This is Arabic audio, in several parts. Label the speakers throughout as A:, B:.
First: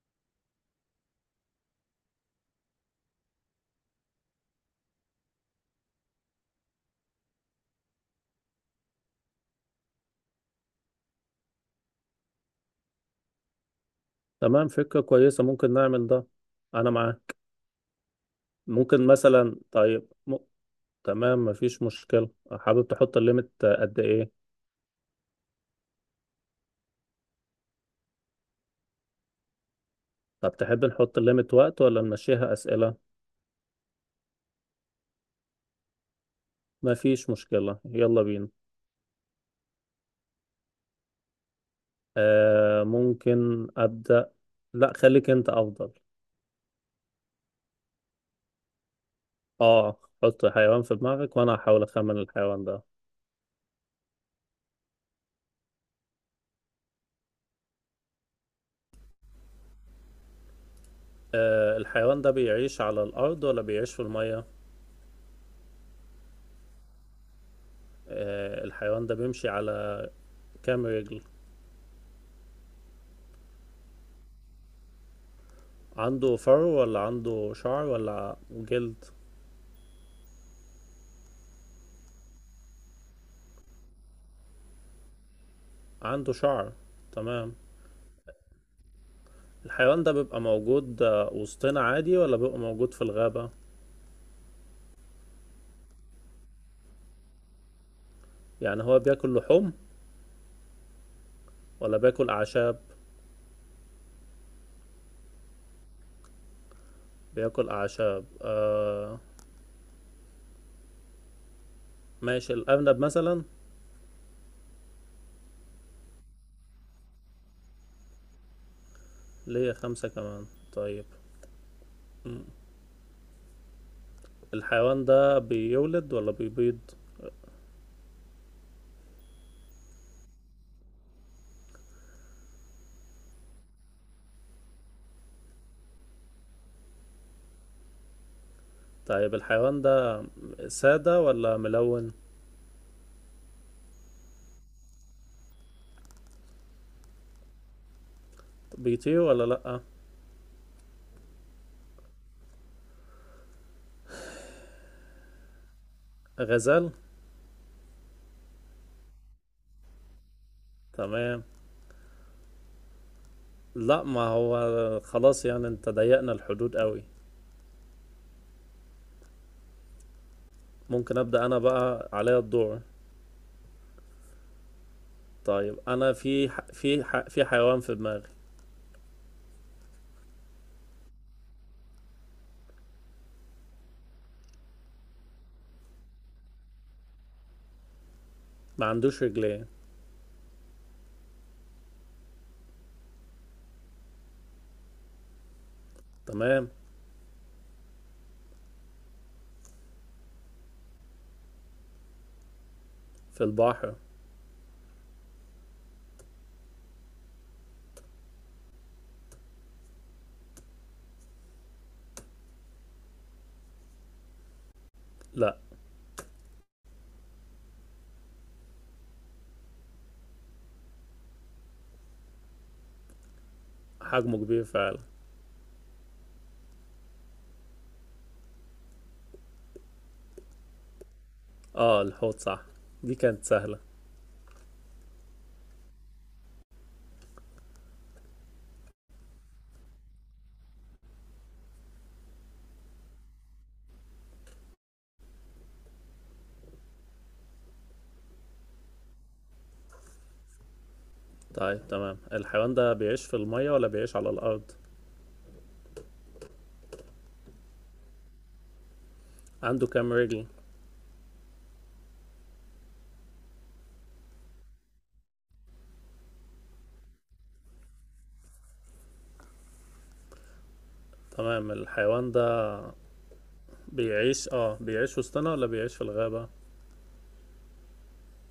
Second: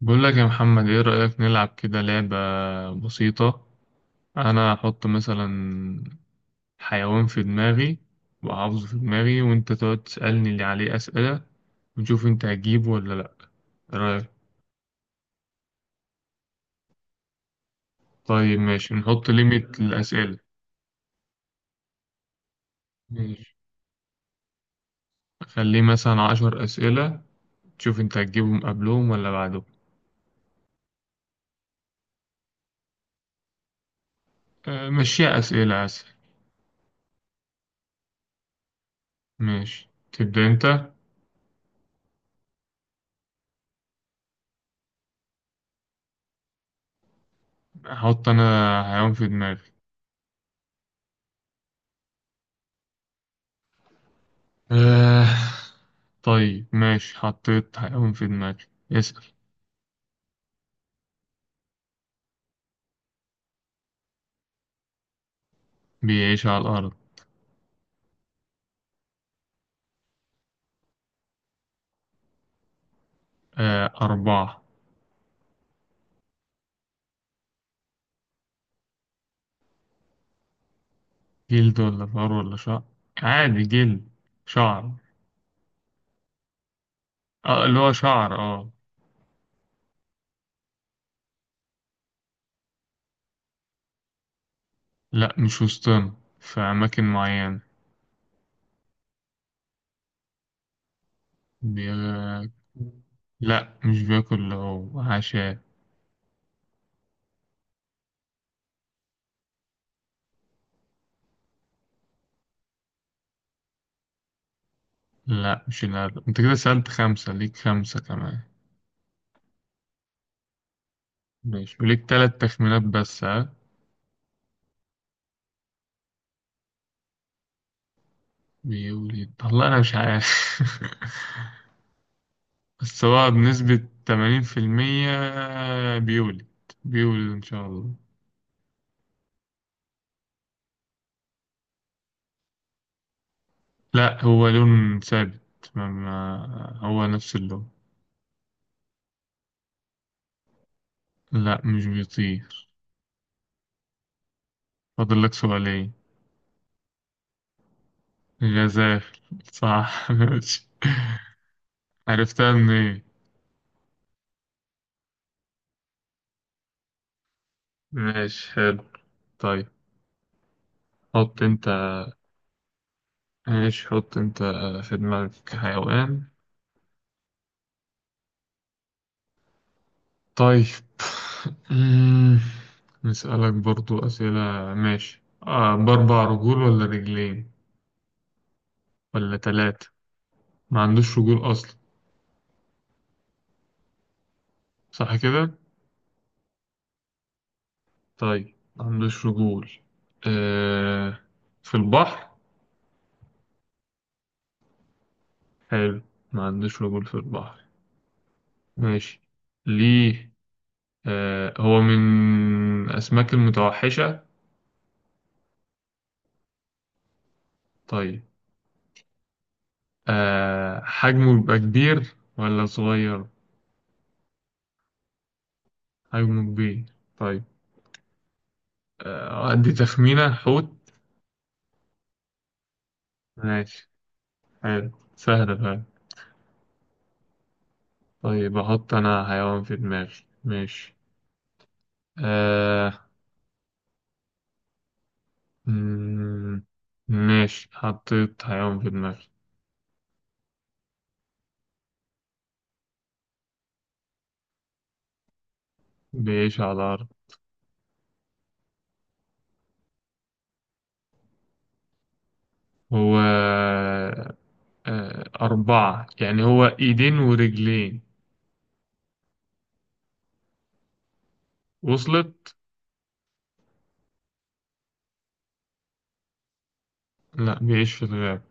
A: بقول لك يا محمد ايه رأيك نلعب كده لعبة بسيطة. انا هحط مثلا حيوان في دماغي وحافظه في دماغي وانت تقعد تسألني اللي عليه أسئلة ونشوف انت هتجيبه ولا لا. ايه رأيك؟
B: تمام، فكرة كويسة. ممكن نعمل ده. أنا معاه.
A: طيب ماشي
B: ممكن
A: نحط
B: مثلا،
A: ليميت
B: طيب
A: للأسئلة.
B: تمام، مفيش مشكلة. حابب تحط
A: ماشي،
B: الليمت قد إيه؟
A: خليه مثلا 10 أسئلة، تشوف انت هتجيبهم قبلهم ولا بعدهم.
B: طب تحب نحط الليمت وقت ولا نمشيها أسئلة؟
A: أه، مشيها أسئلة أسهل.
B: مفيش مشكلة، يلا بينا.
A: ماشي، تبدأ انت.
B: آه، ممكن أبدأ. لا، خليك أنت أفضل.
A: احط انا حيوان في دماغي.
B: آه، حط حيوان في دماغك وأنا هحاول أخمن الحيوان ده.
A: أه. طيب ماشي، حطيت حيوان في دماغي. اسأل.
B: آه، الحيوان ده بيعيش على الأرض ولا بيعيش في المية؟
A: بيعيش على الأرض.
B: آه، الحيوان ده بيمشي على كام رجل؟
A: آه، أربعة.
B: عنده فرو ولا عنده شعر ولا جلد؟
A: جلد ولا فار ولا شعر. عادي جلد. شعر.
B: عنده شعر، تمام.
A: آه اللي هو شعر، اه.
B: الحيوان ده بيبقى موجود وسطنا عادي، ولا بيبقى موجود في الغابة؟
A: لا مش وسطنا، في أماكن معينة.
B: يعني هو بياكل لحوم
A: بي...
B: ولا بياكل أعشاب؟
A: لا مش بياكل هو عشاء.
B: بياكل أعشاب. ماشي، الأرنب مثلا.
A: لا مش الأرض، انت كده سألت خمسة، ليك خمسة كمان.
B: ليه خمسة كمان؟ طيب.
A: ماشي، وليك تلات
B: مم.
A: تخمينات بس، ها.
B: الحيوان ده بيولد ولا بيبيض؟
A: بيقول ايه؟ والله أنا مش عارف. بس هو بنسبة 80% بيولد. بيولد إن شاء الله.
B: طيب، الحيوان ده سادة ولا ملون؟
A: لا هو لون ثابت، ما ما هو نفس اللون.
B: بيطير ولا لأ؟
A: لا مش بيطير. فاضل لك سؤالين.
B: غزال.
A: جزاف. صح. ماشي.
B: تمام.
A: عرفتها من ايه؟
B: لا، ما هو خلاص يعني انت ضيقنا الحدود قوي.
A: ماشي، حلو. طيب
B: ممكن
A: حط
B: ابدا انا،
A: انت.
B: بقى عليا الدور.
A: ماشي حط انت في دماغك
B: طيب، انا
A: حيوان.
B: في حيوان في دماغي.
A: طيب. أمم، نسألك برضو أسئلة. ماشي، آه بأربع رجول ولا رجلين
B: ما عندوش
A: ولا
B: رجلين.
A: تلاتة. ما عندوش رجول أصلا، صح كده؟
B: تمام.
A: طيب، ما عندوش رجول. آه، في البحر.
B: في البحر.
A: حلو، ما عندوش رجول في البحر. ماشي. ليه؟ آه، هو من أسماك المتوحشة.
B: لا.
A: طيب، آه حجمه بيبقى كبير ولا صغير.
B: حجمه كبير فعلا.
A: حجمه كبير. طيب، آه أدي تخمينة: حوت.
B: اه، الحوت صح. دي كانت سهلة.
A: ماشي، حلو. سهلة فعلا. طيب أحط أنا حيوان في دماغي. ماشي، آه. مم، ماشي، حطيت حيوان في دماغي.
B: طيب، تمام. الحيوان ده بيعيش في المية ولا بيعيش على الارض؟
A: بيعيش على الأرض.
B: عنده كام رجل؟
A: هو آه، أربعة، يعني هو إيدين ورجلين.
B: تمام. الحيوان ده
A: وصلت؟
B: بيعيش وسطنا، ولا بيعيش في الغابة؟
A: لا بيعيش في الغابة.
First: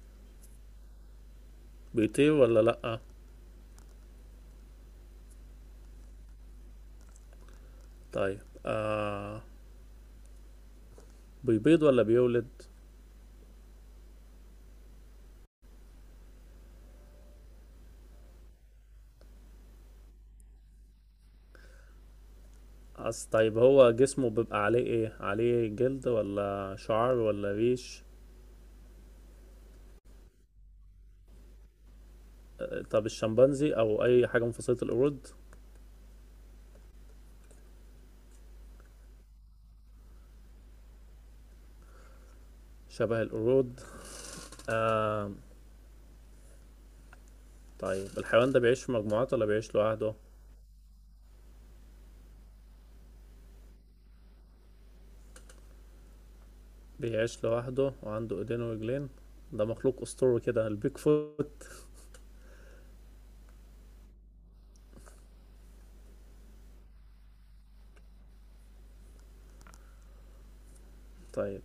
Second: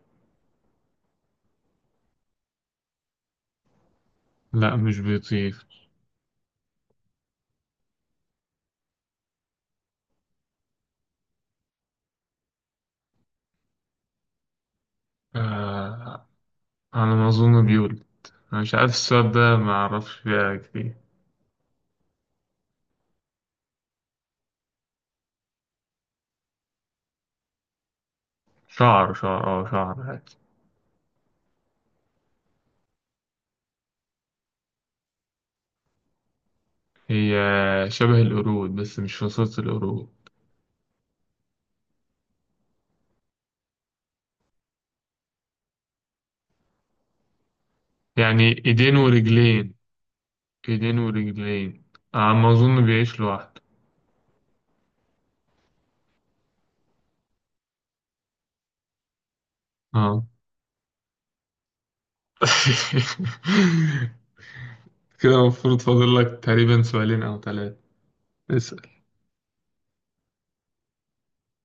B: بيطير ولا لأ؟
A: لا مش بيطير.
B: طيب، بيبيض ولا بيولد؟
A: آه، على ما أظن بيولد. أنا مش عارف، السؤال ده ما أعرفش فيها كتير.
B: أصل، طيب، هو جسمه بيبقى عليه ايه؟ عليه جلد ولا شعر ولا ريش؟
A: شعر شعر. اه شعر عادي.
B: طب الشمبانزي او اي حاجة من فصيلة القرود؟
A: هي شبه القرود بس مش فصيلة القرود.
B: شبه القرود، آه طيب. الحيوان ده
A: يعني
B: بيعيش في
A: إيدين
B: مجموعات ولا
A: ورجلين،
B: بيعيش لوحده؟
A: إيدين ورجلين. على ما أظن بيعيش لوحده.
B: بيعيش لوحده وعنده ايدين ورجلين؟ ده مخلوق
A: اه.
B: اسطوري كده، البيك فوت.
A: كده المفروض فاضل لك تقريبا سؤالين أو ثلاثة. اسأل.
B: طيب،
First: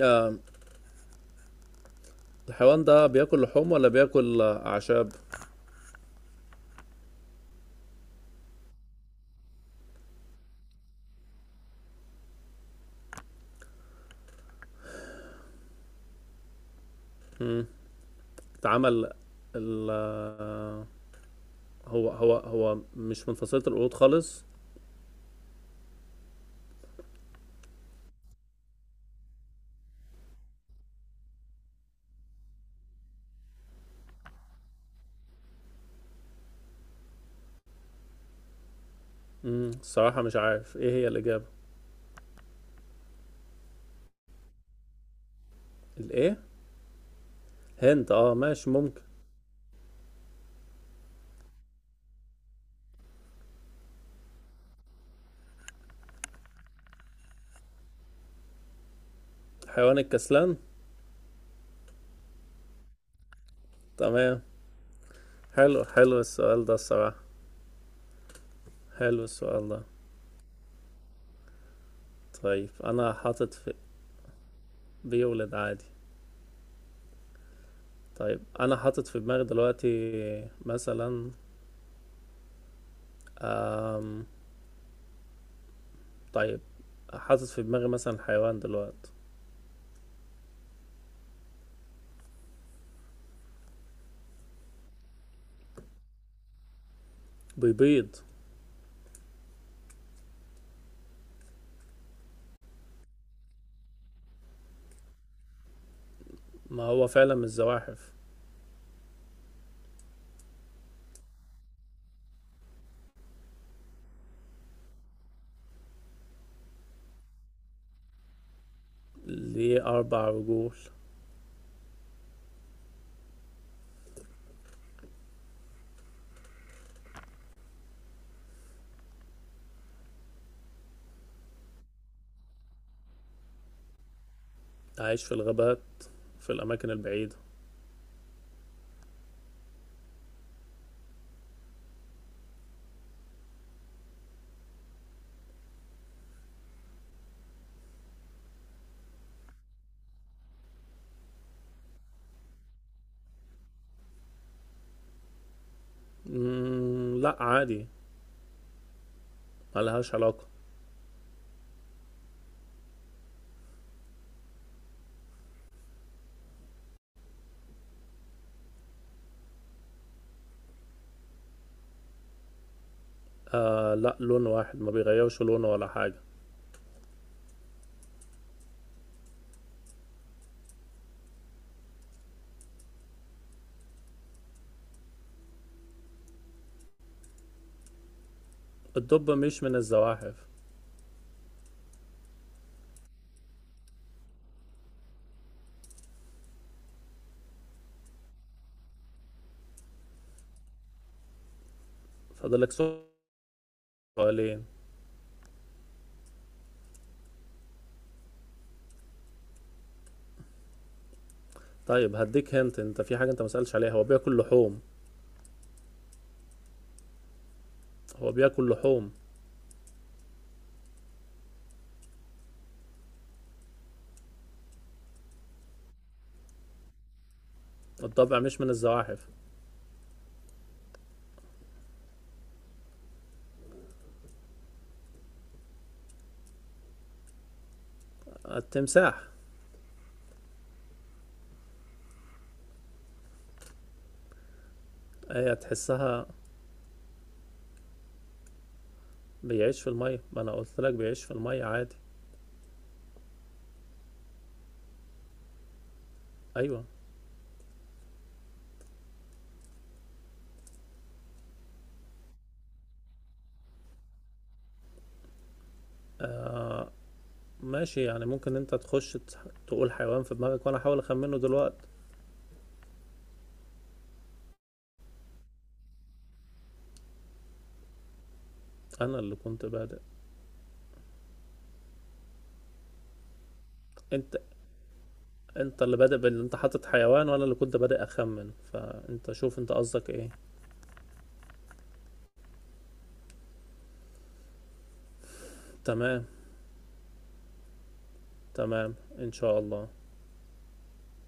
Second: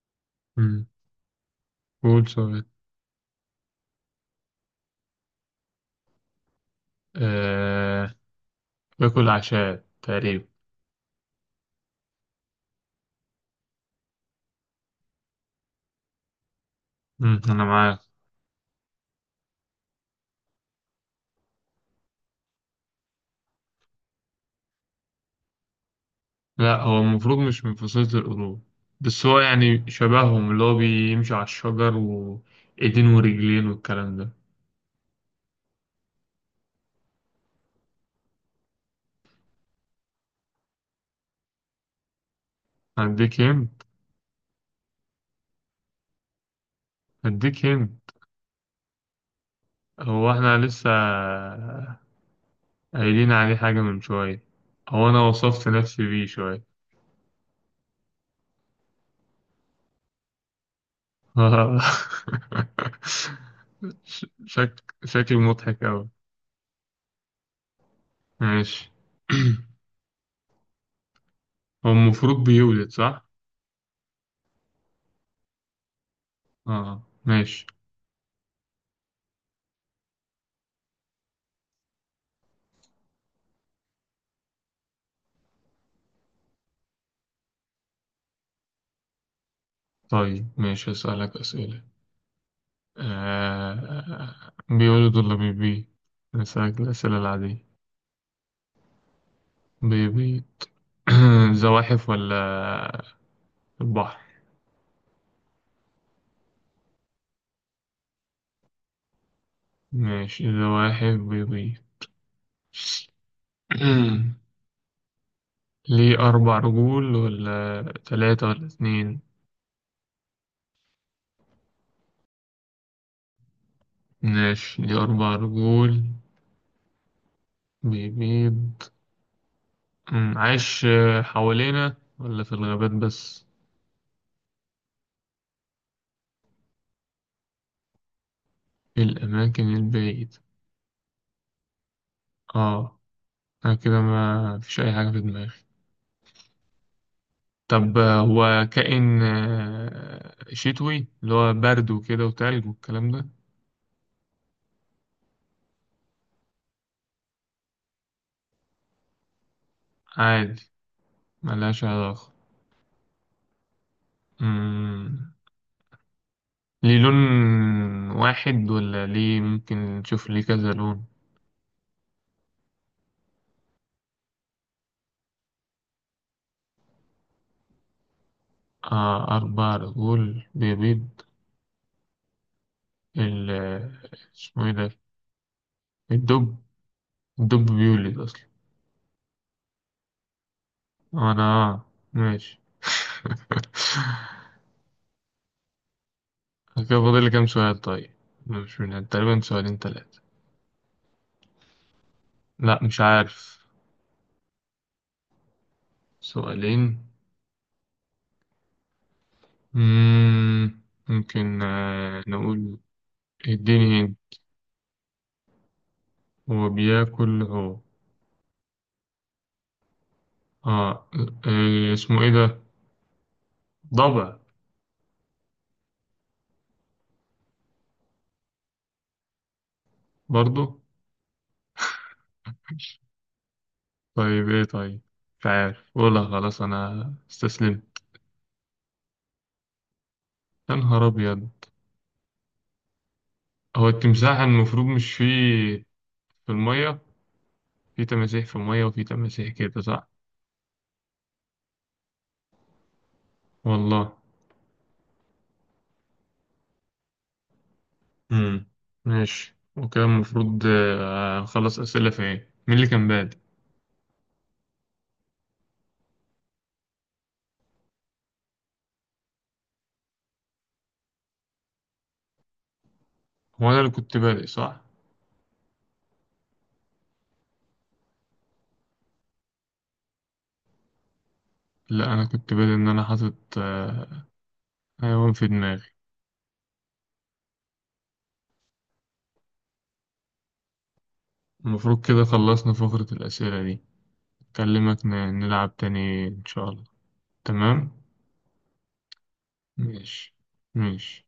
B: آه
A: مم. قول سؤال.
B: الحيوان ده بياكل لحوم ولا بياكل اعشاب؟
A: آه... باكل عشاء تقريبا. مم. أنا
B: مم،
A: معاك.
B: اتعمل ال آه، هو مش من فصيلة القرود خالص؟
A: لا هو المفروض مش من فصيلة القرود، بس هو يعني شبههم اللي هو بيمشي على الشجر وإيدين ورجلين والكلام ده.
B: الصراحة مش عارف ايه هي الإجابة.
A: هديك هنت.
B: الايه؟
A: هديك هنت.
B: هند، اه، ماشي، ممكن.
A: هو احنا لسه قايلين عليه حاجة من شوية، هو أنا وصفت نفسي بيه شوية.
B: حيوان الكسلان. تمام.
A: شكل
B: حلو،
A: مضحك أوي.
B: حلو السؤال ده الصراحة.
A: ماشي.
B: حلو السؤال ده.
A: هو المفروض
B: طيب،
A: بيولد،
B: انا
A: صح؟
B: حاطط في. بيولد عادي.
A: اه ماشي.
B: طيب، انا حاطط في دماغي دلوقتي مثلا. آم... طيب، حاطط في دماغي مثلا حيوان دلوقتي.
A: طيب ماشي، هسألك أسئلة. بيولد ولا بيبيض؟ هسألك الأسئلة العادية.
B: بيبيض.
A: بيبيض. زواحف ولا البحر؟
B: ما هو فعلا من الزواحف.
A: ماشي، زواحف بيبيض. ليه أربع رجول ولا تلاتة ولا اتنين؟
B: ليه أربع رجول.
A: ماشي، ليه أربع رجول بيبيض. عايش آه، حوالينا ولا في الغابات بس؟
B: عايش في الغابات، في الأماكن البعيدة.
A: في الأماكن البعيدة. آه. أنا كده ما فيش أي حاجة في دماغي. طب آه، هو كائن شتوي، اللي هو برد وكده وتلج والكلام ده.
B: لا، عادي. ملهاش علاقة.
A: عادي، ملهاش علاقة. أمم، ليه لون واحد ولا ليه ممكن نشوف ليه كذا لون.
B: آه، لا، لون واحد، ما بيغيروش لونه ولا حاجة.
A: آه أربع رجول بيبيض. ال- اسمه إيه ده؟ الدب. الدب بيولد أصلا.
B: الدب مش من الزواحف.
A: انا، ماشي. كده فاضل لي كام سؤال طيب؟ مش من تقريبا سؤالين ثلاثة؟
B: فاضلك
A: لا مش عارف.
B: سؤالين.
A: سؤالين. مم. ممكن
B: طيب،
A: آه،
B: هديك
A: نقول.
B: هنت. انت في حاجة انت مسألش عليها،
A: اديني
B: هو
A: هند.
B: بياكل لحوم.
A: هو بياكل،
B: هو بياكل لحوم.
A: اه. آه، اسمه ايه ده؟ ضبع.
B: الضبع مش من الزواحف.
A: برضو؟ طيب ايه طيب، مش عارف، قولها خلاص، انا استسلمت.
B: التمساح.
A: يا نهار ابيض. هو التمساح المفروض مش فيه
B: هي تحسها.
A: في المية، في تماسيح في المية وفي تماسيح كده،
B: بيعيش في
A: صح؟
B: المية، ما انا قلت لك بيعيش في المية عادي.
A: والله.
B: ايوه.
A: امم. ماشي، وكده المفروض آه، أخلص أسئلة. في إيه، مين اللي كان بادئ؟
B: آه، ماشي. يعني ممكن انت تخش تقول حيوان في دماغك وانا احاول اخمنه دلوقتي.
A: هو أنا اللي كنت بادئ، صح؟
B: انا اللي كنت بادئ.
A: لا أنا كنت بادئ إن أنا حاطط آه،
B: انت.
A: حيوان في دماغي.
B: انت اللي بادئ بان انت حاطط حيوان، وانا اللي كنت بادئ اخمن، فانت شوف انت قصدك ايه.
A: المفروض كده خلصنا فقرة الأسئلة دي. أكلمك نلعب
B: تمام.
A: تاني إن شاء الله. تمام.
B: تمام، ان شاء الله.
A: ماشي. ماشي